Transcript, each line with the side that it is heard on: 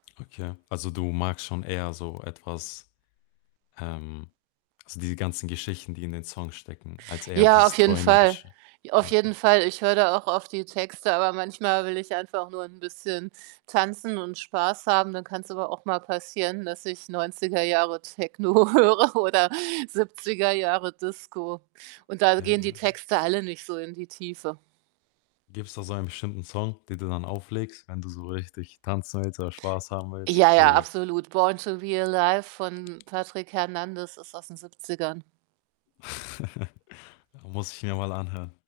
left: Okay. Also, du magst schon eher so etwas, ähm, also diese ganzen Geschichten, die in den Songs stecken, als eher
right: Ja,
left: dieses
right: auf jeden Fall.
left: Träumerische.
right: I auf
left: Ja, ja,
right: jeden
left: ja.
right: Fall. Ich höre da auch auf die Texte, aber manchmal will ich einfach nur 'n bisschen tanzen und Spaß haben. Dann kann's aber auch mal passieren, dass ich 90er Jahre Techno höre oder 70er Jahre Disco, und da
left: Ja, ja,
right: gehen die
left: ja.
right: Texte alle nicht so in die Tiefe.
left: Gibt 's da so ein bestimmten Song, den du dann auflegst, wenn du so richtig tanzen willst oder Spaß haben willst?
right: Ja, ja,
left: [unintelligible]
right: absolut. Born to be alive von Patrick Hernandez ist aus den 70ern.
left: Muss ich mir mal anhören.